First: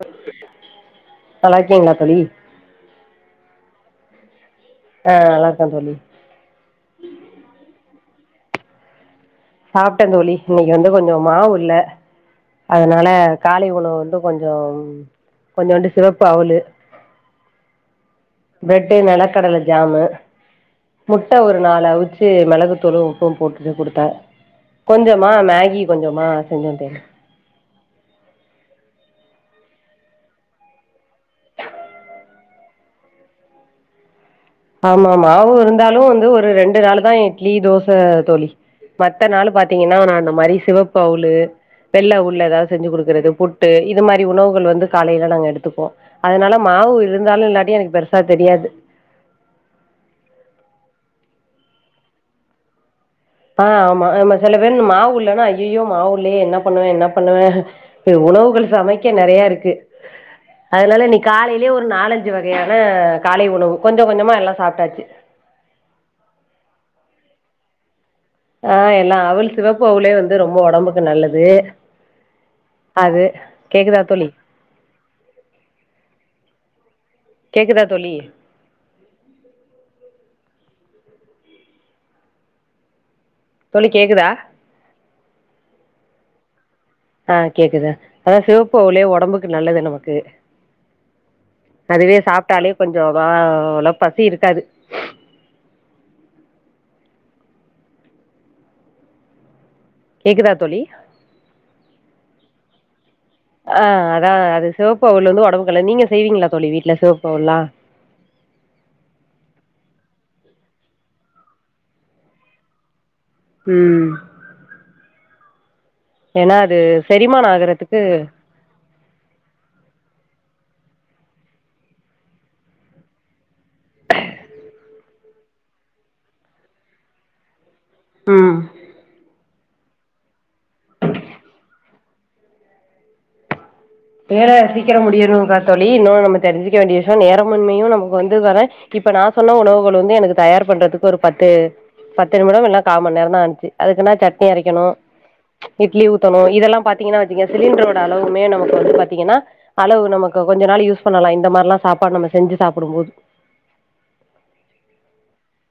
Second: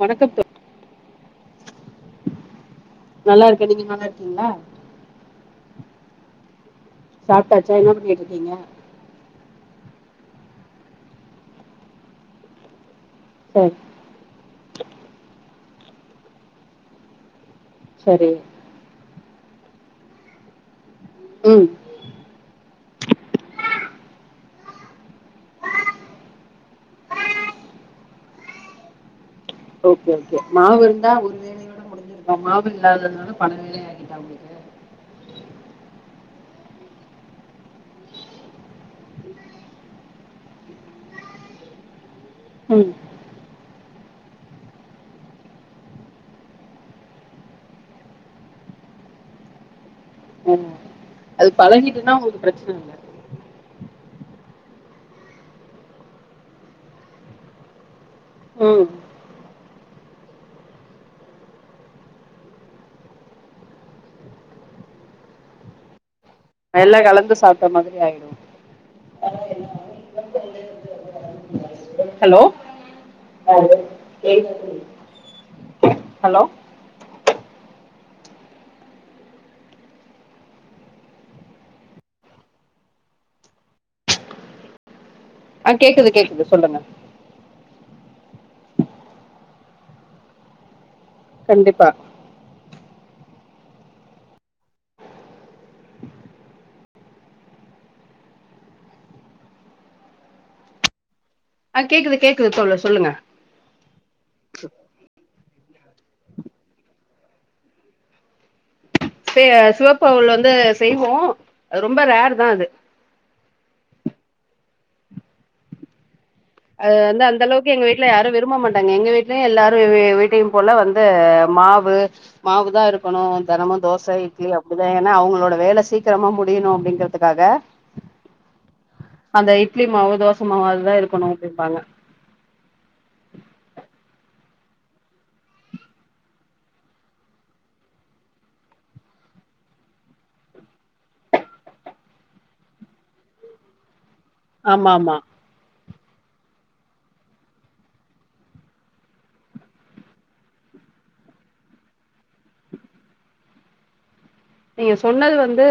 வணக்கம் தோ நல்லாருக்கீங்ளா தோழி நல்லா இருக்கே நீங்க நல்லா இருக்கீங்ளா ஆ நல்லாருக்கா தோழி சாப்ட்டாச்சா என்ன பண்ணிட்ருக்கீங்க சாப்ட்ட தோழி இன்னைக்கு வந்து கொஞ்ச மாவு இல்ல அதனால காலை சரி உணவு வந்து கொஞ்சம் கொஞ்சோண்டு சிவப்பு அவளு சரி ப்ரெட்டு நெலக்கடல ஜாமு முட்ட ஒரு ம் நாலு அவுச் சு மெளகுத்தூளு உப்பு போட்டுட்டு குடுத்த கொஞ்சமா மேகி கொஞ்சமா செஞ்சே தோழி ஓகே ஓகே மாவு இருந்தா இப்ப மாவு இல்லாதுனால பல வேலை ஆகி [unintelligible] ஆமாமா மாவு இருந்தாலு வந்து ஒரு ரெண்டு நாளுதா இட்லி தோச தோழி மத்த நாளு பாத்தீங்கன்னா நா இந்த மாரி சிவப்பு அவுலு வெள்ள அவுல்ள ஏதாது ம் செஞ்சு குடுக்குறது புட் டு இது மாரி உணவுகள் வந்து காலைல நாங்க எடுத்துக்குவோ அதுனால மாவு இருந்தாலு இல்லாட்டியு எனக்கு பெருசா தெரியாது ஆ அது பழகிட்டுனா உங்குளுக்கு பிரச்சன இல்ல ஆ ஆமா நம்ம செல பேரு மாவு இல்லனா ஐய்யயோ மாவு இல்லேயே என்னா பண்ணுவ என்னா பண்ணுவ [unintelligible] உணவுகள் ம் சமைக்க நெறயா இருக்கு அதனால இன்னைக்கு காலையிலியே ஒரு நாலஞ்சு வகையான காலை உணவு கொஞ்ச கொஞ்சமா எல்லா சாப்ட்டாச்சு எல்லா கலந்து சாப்ட்ட மாதிரி ஆயிரு ஆ எல்லா அவல் சிவப்பு அவுலே வந்து ரொம்ப ஒடம்புக்கு நல்லது ஹலோ அது கேக்குதா தோழி ஹலோ கேக்குதா தோழி தோழி கேக்குதா ஆ கேக்குது கேக்குது சொல்லுங்க ஆ கேக்குது அதா சிவப்பு அவுலே ஒடம்புக்கு நல்லது நமக்கு கண்டிப்பா அதுவே சாப்ட்டாலே கொஞ்சோ வா அவ்ளோ பசி இருக்காது கேக்குதா தோழி ஆகேக்குது கேக்குது தோழர் சொல்லுங்க ஆ அதா அது சிவப்பு அவுலு வந்து ஒடம்புக்கு நல்லது நீங்க செய்வீங்களா தோழி வீட்ல சிவப்பு அவுல்லா செ சிவப்பு அவுலு வந்து செய்வோ ரொம்ப ரேர்தா அது ம் ஏன்னா அது வந்து செரிமான அந்தளவுக்கு எங்க ஆகுறதுக்கு வீட்ல யாரு விரும்பமாட்டாங்க எங்க வீட் இல்ல எல்லாரு வீ வீட்டையு போல வந்து மாவு மாவுதா இருக்கணு தெனமு தோச இட்லி அப்டிதா ஏனா அவங்களோட வேல சீக்கிரமா முடியணு அப்டிங்கறதுக்காக ம் அந்த இட்லி மாவு தோச மாவு அதுதா இருக்கணு அப்டிம்பாங்க வேல சீக்கிரோ முடியணு [unintelligible] தோழி இன்னு நம்ம தெரிஞ்சிக்க வேண்டிய விஷியோ நேர மின்மையு நமக்கு வந்து [unintelligible] இப்ப நா சொன்ன உணவுகள் வந்து எனக்கு தயார் பண்றதுக்கு ஒரு பத்து பத்து நிமிடம் இல்ல காமண் நேரந்தா ஆனுச்சு அதுக்குனா சட் னி அரைக்கணு ஆமா ஆமா இட்லி ஊத்தணு இதெல்லா பாத்தீங்கன்னா வச்சுக்கியே சிலிண்டரோட அளவுமே நமக் கு பாத்தீங்கன்னா அளவு நமக்கு கொஞ்ச நாள் யூஸ் பண்ணலா இந்த மாரில்லா சாப்பாடு நம்ம செஞ்சு சாப்புடும்போது நீங்க சொன்னது வந்து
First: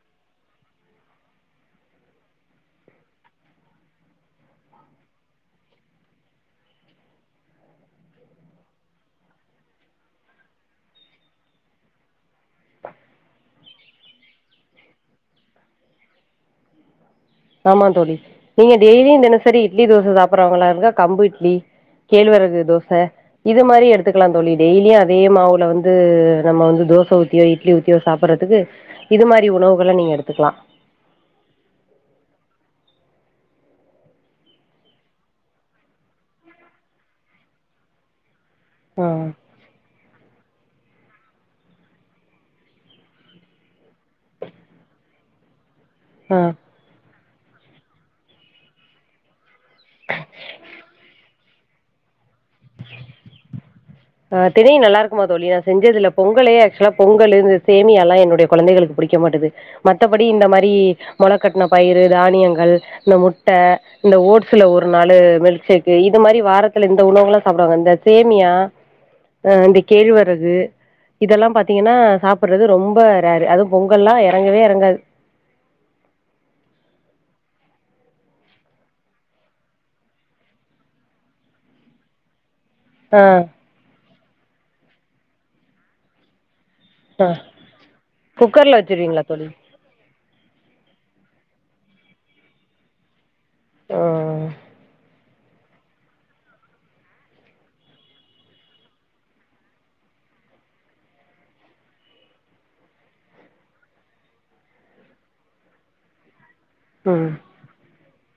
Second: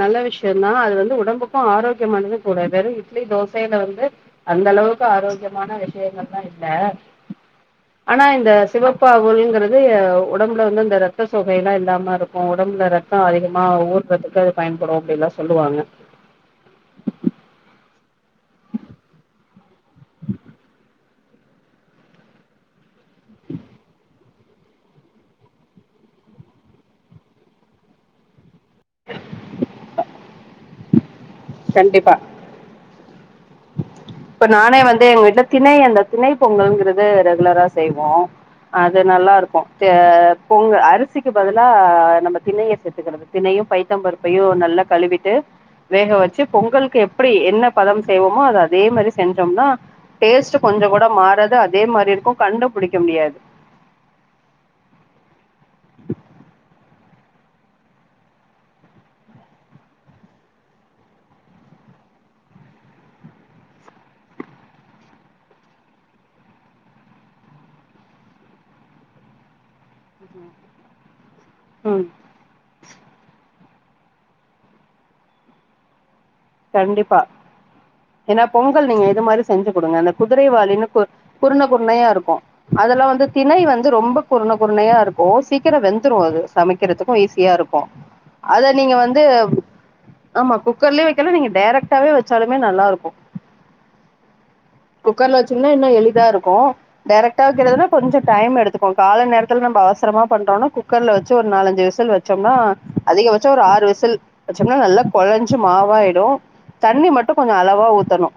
நல்ல விஷியந்தா அது வந்து ஒடம்புக்கு ஆரோக்கியமானது கூட வெறு இட்லி தோசைல வந்து அந்த அளவுக்கு ஆரோக்கியமான விஷியங்கல்லா இல்ல ஆனா இந்த சிவப்பு அவுல்ங்குறது ஒடம்புல வந்து அந்த ரத்த சோகை எல்லா இல்லாம இருக்கு ஒடம்புல ரத் க்கா அதிகமா ஊர்றதுக்கு அது பயன்படு அப்டி எல்லா சொல்லுவாங்க ஆமா தோழி நீங்க டெய்லியு தினசரி இட்லி தோச சாப்புடுறவங்ளா இருந்தா கம்பு இட்லி கேழ்வரகு தோச இது மாரி எடுத்துக்கலா தோழி டெய்லியு அதே மாவுல வந்து நம்ம வந்து தோச ஊத்தியோ இட்லி ஊத்தியோ சாப்றதுக்கு இது மாரி உணவுகள நீங்க எடுத்துக்கலா கண்டிப்பா இப்ப நானே வந்து எங்க வீட்ல திணை அந்த திணை பொங்கல்றது ரெகுலரா செய்வோ அது ஆ நல்லாருக்கு த பொங் அரிசிக்கு பதிலா நம்ம திண்ணைய சேத்துகறது திண்ணையு பைத்தம்பரு பையு நல்ல கழுவிட்டு வேக ஆ வச்சு பொங்கலுக்கு எப்டி என்ன பதம் செய்வோமோ அத அதே மாரி செஞ்சோம்னா டேஸ்ட் கொஞ்ச கூட மாறது அதே மாரி இருக்கு கண்டு புடிக்க முடியாது ஆ தினண நல்லாருக்குமா தோழி நா செஞ்சதுல்ல பொங்கலே ஆக்சுவலா பொங்கல் இந்த சேமிய எல்லா என்னுடய கொழந்தைகளுக்கு பிடிக்க மாட்டேது மத்தபடி இந்த மாரி மொளக்கட்ன பயிரு தானியங்கள் இந்த முட்ட இந்த ஓட்ஸ்ல ஒரு நாளு மில்க்ஷேக் இது மாரி வாரத்துல இந்த உணவுகல்லா சாப்டுவாங்க இந்த சேமியா அ இந்த கேழ்வரகு இதெல்லா பாத்தீங்கன்னா ம் சாப்றது ரொம்ப ரேரு அதும் பொங்கல்லா எறங்கவே எறங்காது கண்டிப்பா ஏனா பொங்கல் நீங்க இது மாரி செஞ்சு குடுங்க இந்த குதிரைவாளினு கு குருண குருணையாருக்கு அதெல்லா ஆ வந்து திணை வந்து ரொம்ப குருண குருணையா இருக்கு சீக்கிர வெந்துரும் அது சமைக்கறதுக்கு ஆ ஈஸியா இருக்கு அத குக்கர்ல நீங்க வந்து வச்சிருவீங்களா தோழி ஆமா குக்கர்லயு தல நீங்க டெரக்டாவே வச்சாலுமே நல்லாருக்கு ஆ குக்கர்ல வச்சிங்கன்னா இன்னு எளிதாருக்கு டெரக்டா வக்கிறதுனா கொஞ்ச டைம் எடுத்துக்கு கால நேரத்துல நம்ம அவசரமா பண்றோன்னா குக்கர்ல வச்சு ஒரு நாலஞ்சு விசில் வச் வச்சோன்னா அதிகபட்சம் ஒரு ஆறு விசல் வச்சோம்னா நல்லா குழஞ்சு மாவாய் டு தண்ணி ம் மட்டும் கொஞ்ச அளவா ஊத்தணு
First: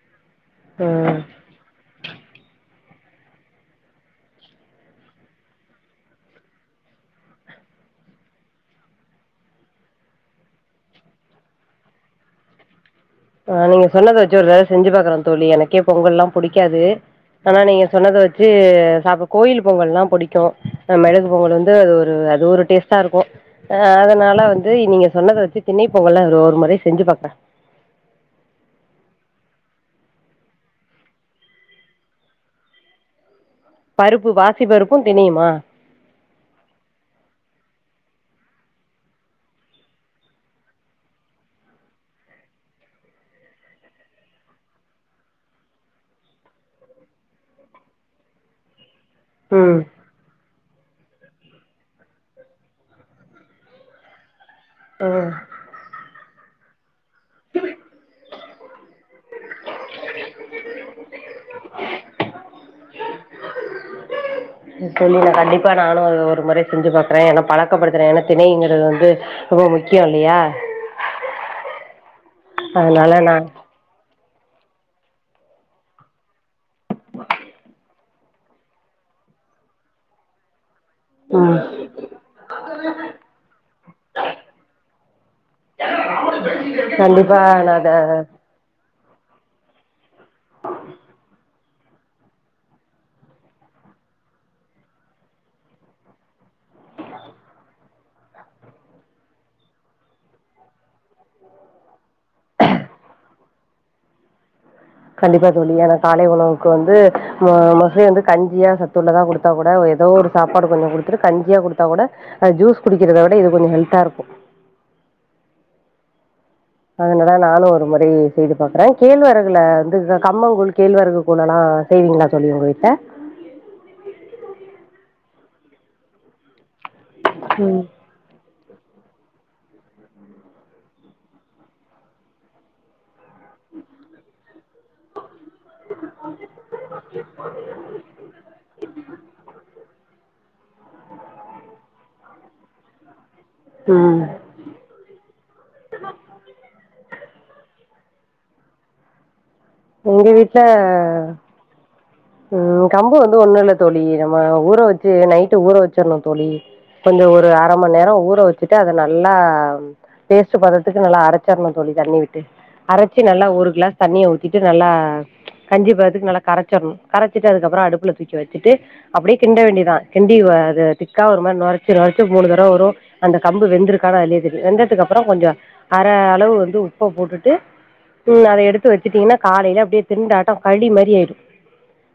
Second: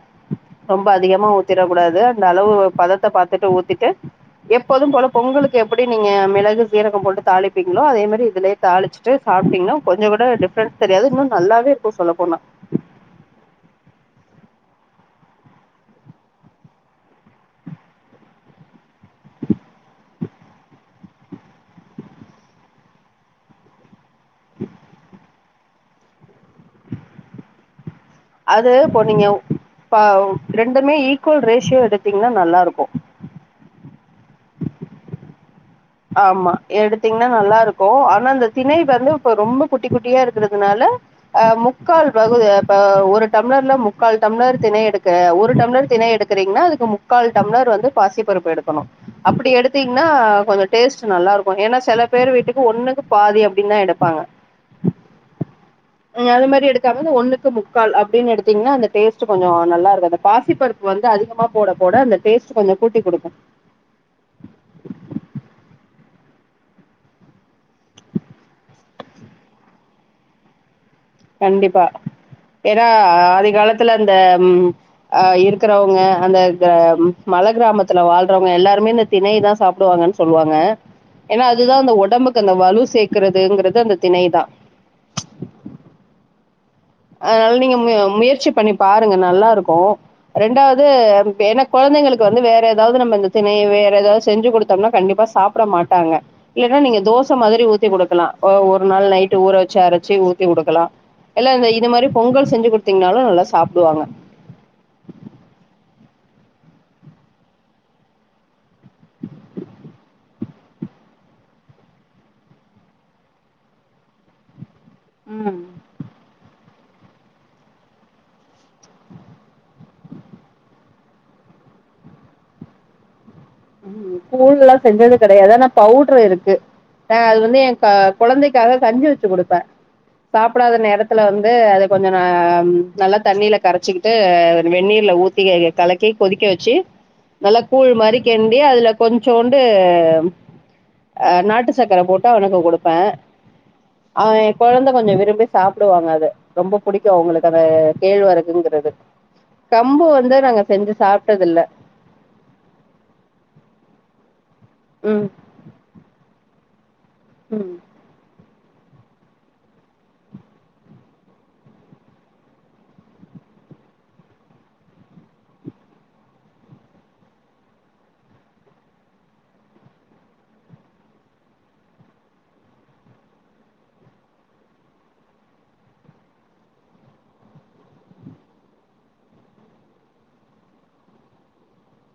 ரொம்ப ம் அதிகமா ஊத் திட கூடாது அந்த அளவு பதத்த பாத்துட்டு ஊத்திட்டு எப்போது போல பொங்கலு எப்டி நீங்க மிளகு சீரகம் போட்டு தாளிப்பீங்களோ அதே மாரி இதுலே தாளிச்சிட்டு சாப்டீங்ன்னா கொஞ்ச கூட டிஃப்ரென்ஸ் தெரியாது இன்னு நல்லாவே இருக்கு சொல்ல போனா ஆ நீங்க சொன்னத வச்சு ஒரு வேள செஞ்சு பாக்குறோ தோழி எனக்கே பொங்கல்லா புடிக்காது ஆனா நீங்க சொன்னத வச்சு சாப்பு கோயில் பொங்கல்லா புடிக்கு மெளகு பொங்கல் வந்து அது ஒரு அது ஒரு டேஸ்ட்டா இருக்கு ஆ அதுனால வந்து நீங்க சொன்னத வச்சு தின்னண பொங்கல்லா ஒரு முறை செஞ்சு பாக்கறே அது இப்போ நீங்க ப ரெண்டுமே ஈக்குவல் ரேஷியோ எடுத்தீங்னா நல்லாருக்கு பருப்பு பாசி பருப்பு திணையுமா ஆமா எடுத்தீங்கன்னா நல்லா இருக்கு ஆனா அந்த திணை வந்து இப்ப ரொம்ப குட்டி குட்டியா இருக்கறதுனால அ முக்கால் பகுப் ப ஒரு டம்ளர்ல முக்கால் டம்ளர் தினை எடுக்க ஒரு டம்ளர் தினை எடுக் எடுத்தீங்கா அதுக்கு முக்கால் டம்ளர் வந்து பாசி பருப்பு எடுக்கணு அப்டி ம் எடுத்தீங்கன்னா கொஞ்ச டேஸ்ட் நல்லா இருக்கு ஏன்னா சில பேர் வீட்டுக்கு ஒண்ணுக்கு பாதி அப்டின்னு தா எடுப்பாங்க ஆ நீ அது மாரி எடுக் கண்ணு ஒண்ணுக்கு முக்கால் அப்டின்னு எடுத்தீங்கன்னா அந்த டேஸ்டு கொஞ்சம் நல்லா இருக்கு அந்த பாசிப்பருப்பு வந்து அதிகமா போட போட அந்த டேஸ்ட் கொஞ்ச கூட்டி குடுக்கு சொல்லி நா கண்டிப்பா நானு ஒரு முறை செஞ்சு பாக்குறே ஏனா பழக்கப்படுத்துறே ஏன்னா திணைங்கிறது வந்து ரொம்ப முக்கிய இல்லயா கண்டிப்பா ஏன்னா அதனால நா ஆதி காலத் துல இந்த அ இருக்கிறவங்க அந்த மல கிராமத் த்துல வாழ்றவங்க எல்லாருமே இந்த திணை தா சாப்பிடுவாங்கன்னு சொல்லுவாங்க ஏனா ம் அதுதா அந்த உடம்புக்கு அந்த வலு சேக்குறதுங்கிறது அந்த திணைதா கண்டிப்பா அதனால நா நீங்க அத மு முயற்சி பண்ணி பாருங்க நல்லா இருக்கு ரெண்டாவது எனக் குழந்தைங்களுக்கு வந்து வேற எதாவது நம்ம இந்த திணையை வேற எதாவது செஞ்சு குடுத்தோம்னா கண்டிப்பா சாப்பிட மாட்டாங்க இல்லனா நீங்க தோசை மாரி ஊத்தி குடுக்கலா ஒரு நாள் நைட் ஊற வச்சு அரைச்சி ஊத்தி குடுக்கலா இல்ல இந்த இட் இந்த மாரி பொங்கல் செஞ்சி குடுத்தீங்கனாலு நல்லா சாப்புடுவாங்க கண்டிப்பா தோழி ஆனா காலை உணவுக்கு வந்து மோஸ்லி வந்து கஞ்சியா சத்துள்ளதா குடுத் குடுத்தா கூட ஏதோ ஒரு சாப்பாடு கொஞ்ச குடுத்துட்டு கஞ்சியா குடுத்தா கூட அது ஜூஸ் குடிக்கிறத விட இது கொஞ்ச ஹெல்த்தா இருக்கு ம் ஒருமுறை நானு ஒரு முறை செய்தி பாக்குறே கேழ்வரகுல வந்து கம்மங்கூழ் கேழ்வரகு கூழ் எல்லா செய்வீங்களா தோழி உங்க வீட்ல ம் கூழ் எல்லா செஞ்சது கிடையாது ஆனா பவுடர் இருக்கு ஆ அது வந்து என் ம் க குழந்தைக்காக கஞ்சி வெச்சி குடுப்பே சாப்பிடாத நேரத்துல வந்து அத கொஞ்ச நா நல்லா தண்ணியில கரைச்சிக்கிட்டு வெந்நீர்ல ஊத் தி கலக்கி கொதிக்க வச்சு நல்லா கூழ் மாரி கிண்டி அதுல கொஞ்சோண்டு அ நாட்டு சக்கர போட்டு அவனுக்கு குடுப்பே ம் அ குழந்த கொஞ்ச விரும்பி சாப்பிடுவாங்க அது ரொம்ப பிடிக்கு அவுங்களுக்கு அந்த கேழ்வரகுங்கிறது கம்பு எங்க வந்து நாங்க செஞ்சி வீட்ல சாப்ட்டது இல்ல ம் கம்பு வந்து ஒண்ணு இல்ல தோழி நம்ம ஊற வச்சு ம் நைட்டு ஊற வச்சிர்ணு தோழி கொஞ்ச ஒரு அரை ம் மண்நேர ஊற வச்சுட்டு அத நல்லா பேஸ்ட்டு பதத்துக்கு நல்லா அரச்சரணு தோழி தண்ணி விட்டு அரச்சி நல்லா ஒரு கிளாஸ் தண்ணிய ஊத் த்திட்டு நல்லா கஞ்சி பதத்துக்கு நல்லா கரைச்சிர்ணு கரைச்சிட்டு அதுக்கப்புற அடுப்புல தூக்கி வச்சுட்டு அப்டியே கிண்ட வேண்டிதா கிண்டி அது திக்கா ஒரு மாரி நொரச்சி நொரச்சி மூணு தடவ வரு அந்த கம்பு வெந்திருக்கான் அதுலே தெரியு வெந்ததுக்கு அப்புற கொஞ்ச அரை அளவு வந்து உப்ப போட்டுட்டு ம் அத எடுத்து வச்சுட்டீங்கன்னா காலையில அப்படியே திண்டாட்ட களி மாரி ஆயிடு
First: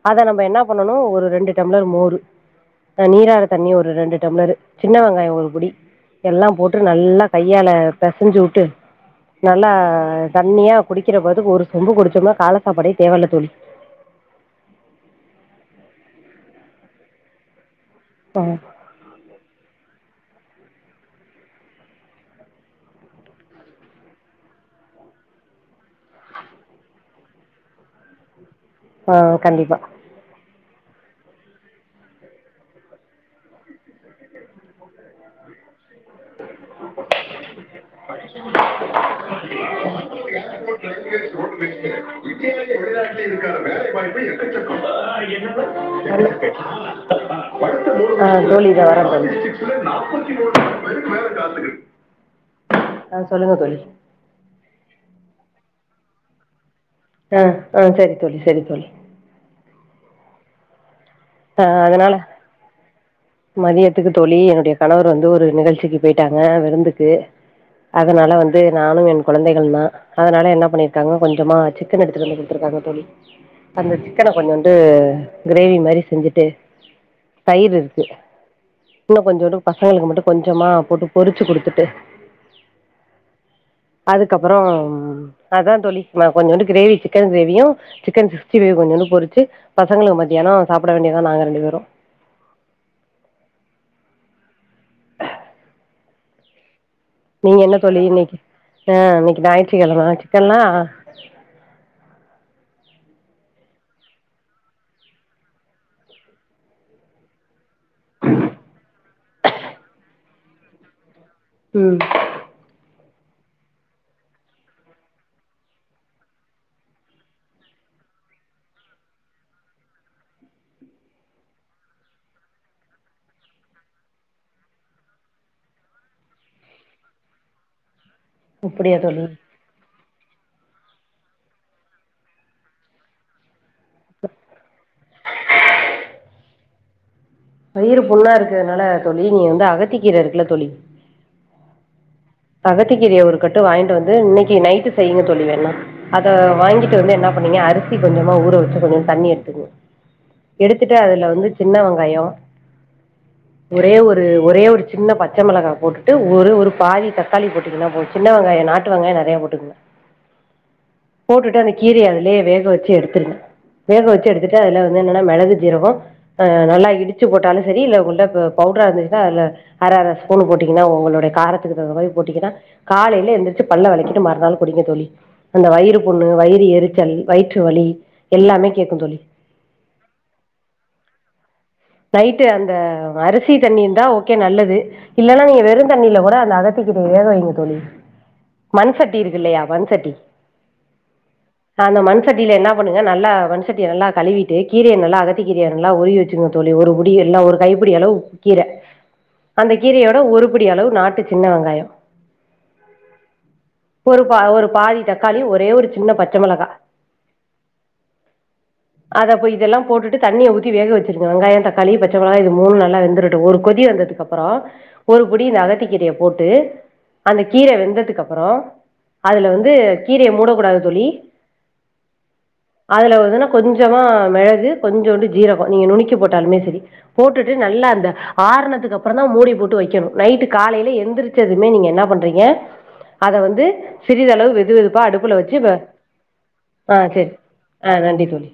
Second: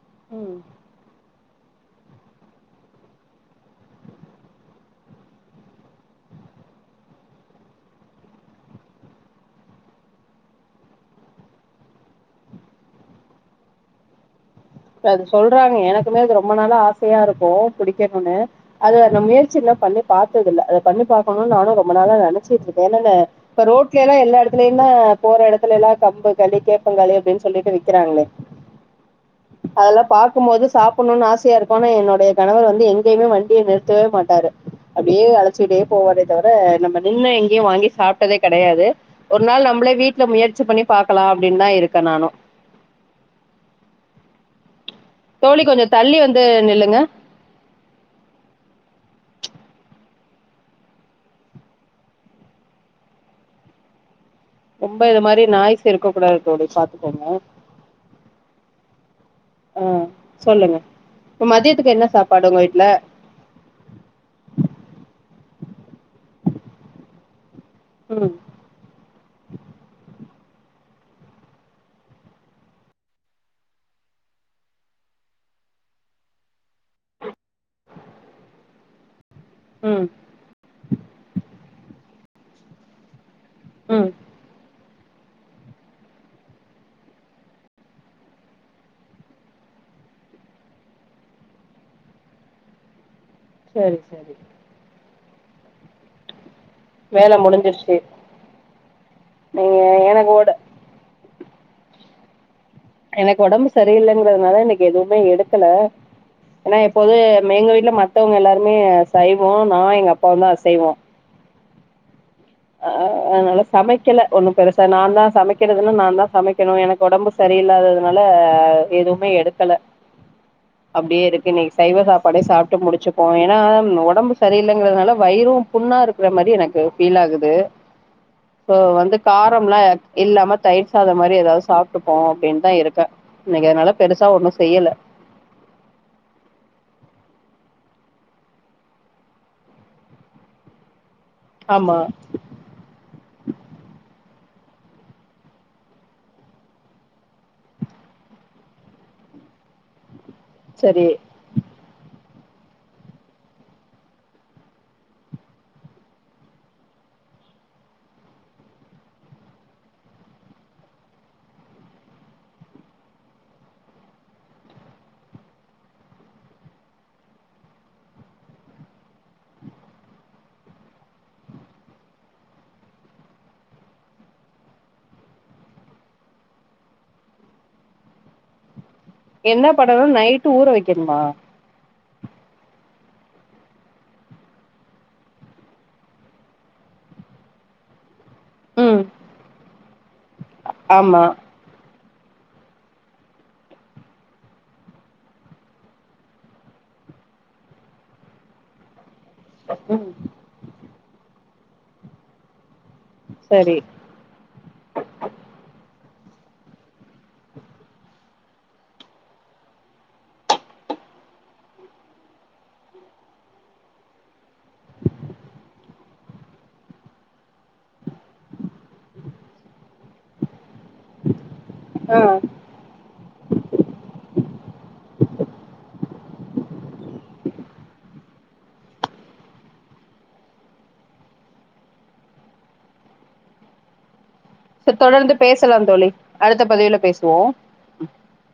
அத நம்ம என்ன ம் பண் ணனு ஒரு ரெண்டு டம்ளர் மோரு ஆ நீராறு தண்ணி ஒரு ரெண்டு டம்ளர் சின்ன வெங்காய ஒரு புடி எல்லாம் போட்டு நல்லா கையால பெசஞ்சி உட்டு நல்லா தண்ணியா குடிக்கிற பதத்துக்கு ஒரு சொம்பு குடிச்சோம்னா காலசாப்பாடே தேவ இல்ல தோழி இப்ப அது சொல்றாங்க எனக்குமே அது ரொம்ப நாள ஆசையா இருக்கு குடிக்கணுனு ஆ அது அந்த முயற்சி எல்லா பண்ணி பாத்ததில்ல அத பண்ணி பாக்கணுனு நானு ரொம்ப நாளா நினைச்சிட்டு இருக்கே என்னன்னே இப்ப ரோட்லயல்லா எல்லா இடத்துலயுந்தா போற இடத்துல எல்லாமே கம்பு களி கேப்பங்களி அப்படின்னு சொல்லிட்டு விக்கிறாங்களே ஆ கண்டிப்பா அதெல்லா பாக்கும்போது சாப் புணுனு ஆசையா இருக்கு ஆனா என்னுடைய கணவர் வந்து எங்கயுமே வண்டிய நிறுத்தவே மாட்டாரு அப்படியே வ லச்சி அப்டியே போவாரே தவிர நம்ம நின்னு எங்கேயு வாங்கி சாப்ட்டதே கிடையாது ஒரு நாள் நம்மளே வீட்ல முயற்சி பண்ணி பாக்கலா அப்படின்னு தா இருக்கே நானு கரெக்டு தோழி கொஞ்சோ தள்ளி வந்து நில்லுங்க ஆ தோழி இதோ வரே தோழி [inaudible] [inaudible] ஆ சொல்லுங்க தோழி ரொம்ப இத மாரி நாய்ஸ் இருக்க கூடாது தோழி பாத் ஆ ஆ சரி தோழி சரி தோழி ஆ சொல்லுங்க ஆ மதியத்துக்கு என்ன அதனால சாப்பாடு ஒங்க வீட்ல மதியத்துக்கு தோழி என்னுடைய கணவர் வந்து ஒரு நிகழ்ச்சிக்கு போயிட்டாங்க விருந்துக்கு ம் அதுனால வந் து நானு எ கொழந்தைகள் தா அதுனால என்ன பண்ணிருக்காங்க கொஞ்சமா சிக்கன் எடுத்துட்டு வந்து குடுத்துருக்காங்க தோழி அந்த சிக்கன கொஞ்சோன்டு கிரேவி மாரி செஞ்சுட்டு தயிரு இரு க்கு வுன்னோ கொஞ்சோண்டு ம் பசங்களுக்கு மட்டு கொஞ்சமா போட்டு பொறுச்சு குடுத்துட்டு ம் அதுக்கப்பறோ அதா தோழி நா கொஞ்சோண்டு கிரேவி சிக்கன் கிரேவியு சிக்கன் சிக்ஸ்டிஃபைவ் கொஞ்சோன்டு பொறுச்சு பசங்களுக்கு மதியானோ சாப்ட வேண்டியதா நாங்க ரெண்டு பேரு சரி சரி வேல நீங்க என்ன முடிஞ்சிருச்சு தோழி இன்னக்கி ஆ இன்னக்கி நீங்க நாயிற்றுக்கெழம எனக்கு ஒட சிக்கன்லா எனக்கு ஒடம்பு சரியில்லங்கறதுனால இன்னக்கி எதுவுமே எடுக்கல ஏனா எப்போது மே எங்க வீட்ல மத்தவுங்க எல்லாருமே சைவோ நா எங்க அப்பாவுந்தா அசைவோ ம் ஆ அதுனால சமைக்கல ஒண்ணு பெருசா நா தா சமைக்கிறதுல நா தா சமைக்கணு எனக்கு ஒடம்பு சரியில்லாததுனால எதுவுமே எடுக்கல அப்டியே இருக்கு இன்னக்கி சைவ சாப்பாடே சாப்ட்டு முடுச்சுப்போ ஏனா ஒடம்பு சரியில்லைங்கிறதுனால வயிரு புண்ணா இருக்குற மாரி எனக்கு ஃபீல் ஆகுது சோ அப்படியா வந்து தோழி கா ரம்லா இல்லாம தயிர் சாதோ மாரி ஏதாவது சாப்ட்டுப்போ அப்டின் தா இருக்கே இன்னக்கி அதுனால பெருசா ஒண்ணு செய்யல வயிறு புண்ணா இருக்கிறதுனால தோழி நீங்க வந்து அகத்திக்கீர இருக்குல தோழி ஆமா அகத்திக்கீரய ஒரு கட்டு வாங்கிட்டு வந்து இன்னக்கி நைட்டு செய்யிங்க தோழி வேணா அத வாங்கிட்டு வந்து என்னா பண்ணீங்க அரிசி கொஞ்சமா ஊற வச்சு கொஞ்சோன்டு தண்ணி எடுத்துக்கங்க எடுத்துட்டு சரி அதுல வந்து சின்ன வெங்காயோ ஒரே ஒரு ஒரே ஒரு சின்ன பச்ச மெளகா போட்டுட்டு ஒரு ஒரு பாதி தக்காளி போட்டீங்கன்னா போது சின்ன வெங்காயோ நாட்டு வெங்காயோ நெறைய போட்டுக்கங்க போட்டுட்டு அந்த கீரய அதுலயே வேக வச்சு எடுத்துருங்க வேக வச்சு எடுத்துட்டு அது வந்து என்னன்னா மெளகு சீரகோ அ நல்லா இடு இடுச்சு போட்டாலு சரி இல்ல கொண்ட ப பவுடரா இருந்துச்சுன்னா அதுல அர அர ஸ்பூன் போட்டீங்கன்னா ஒங்களுடய காரத்துக்கு தகுந்த மாரி போட்டீங்கன்னா காலேல எந்துருச்சு பல்ல வெளக்கிட்டு மறுநாள் குடிங்க தோழி அந்த வயிறு புண்ணு வயிறு எரிச்சல் வயிற்று வலி எல்லாமே கேக்கு தோழி என்ன படனு நைட்டு ஊற வைக்கணுமா நைட்டு அந்த அரிசி தண்ணி இருந்தா ஓகே நல்லது இல்லன்னா நீங்க வெறுந் தண்ணில கூட அந்த அகத்தி கீரய வேக வைங்க தோழி ம் மண்சட்டி இருக்கு இல்லையா மண்சட்டி ஆமா அந்த மண் சட்டில என்னா பண்ணுங்க நல்லா மண் சட்டிய நல்லா கழுவிட்டு கீரய நல்லா அகத்த கீரய நல்லா உருவி வச்சுக்கங்க தோழி ஒருபுடி எல்லா ஒரு கைப்பிடி அளவு கீர அந்த ம் கீரையோட ஒருபிடி அளவு நாட்டு சின்ன வெங்காயோ சரி ஒரு பா ஒரு பாதி தக்காளி ஒரே ஒரு சின்ன பச்ச மெளகா அதப்ப இதெல்லா போட்டு தண்ணிய ஊத்தி வேக வச்சிரு வெங்காயோ தக்காளி பச்ச மெளகா இது மூணு நல்லா வந்துரட்டு ஒரு கொதி வந்ததுக்கு அப்பறோ ஒரு புடி இந்த அகத்தி கீரைய போட்டு அந்த கீர வெந்ததுக்கு அப்பறோ அதுல வந்து கீரைய மூடக்கூடாது தோழி ஆ அதுல வந்துன்னா கொஞ்சமா மெளகு கொஞ்சோண்டு ஜீரகோ நீங்க நுனக்கி போட்டாலுமே செரி போட்டுட்டு நல்லா அந்த ஆரணத்துக்கு அப்பறோ தா மூடி போட்டு வைக்கணு நைட்டு காலையில எந்திரிச்சதுமே நீங்க என்ன பண்றீங்க அத வந்து சிறிதளவு வெது சரி வெதுப்பா அடுப்புல தொடர்ந்து வச்சு பேசலா தோழி அடுத்த ஆ பதிவுல செரி பேசுவோ ஆ நன்றி தோழி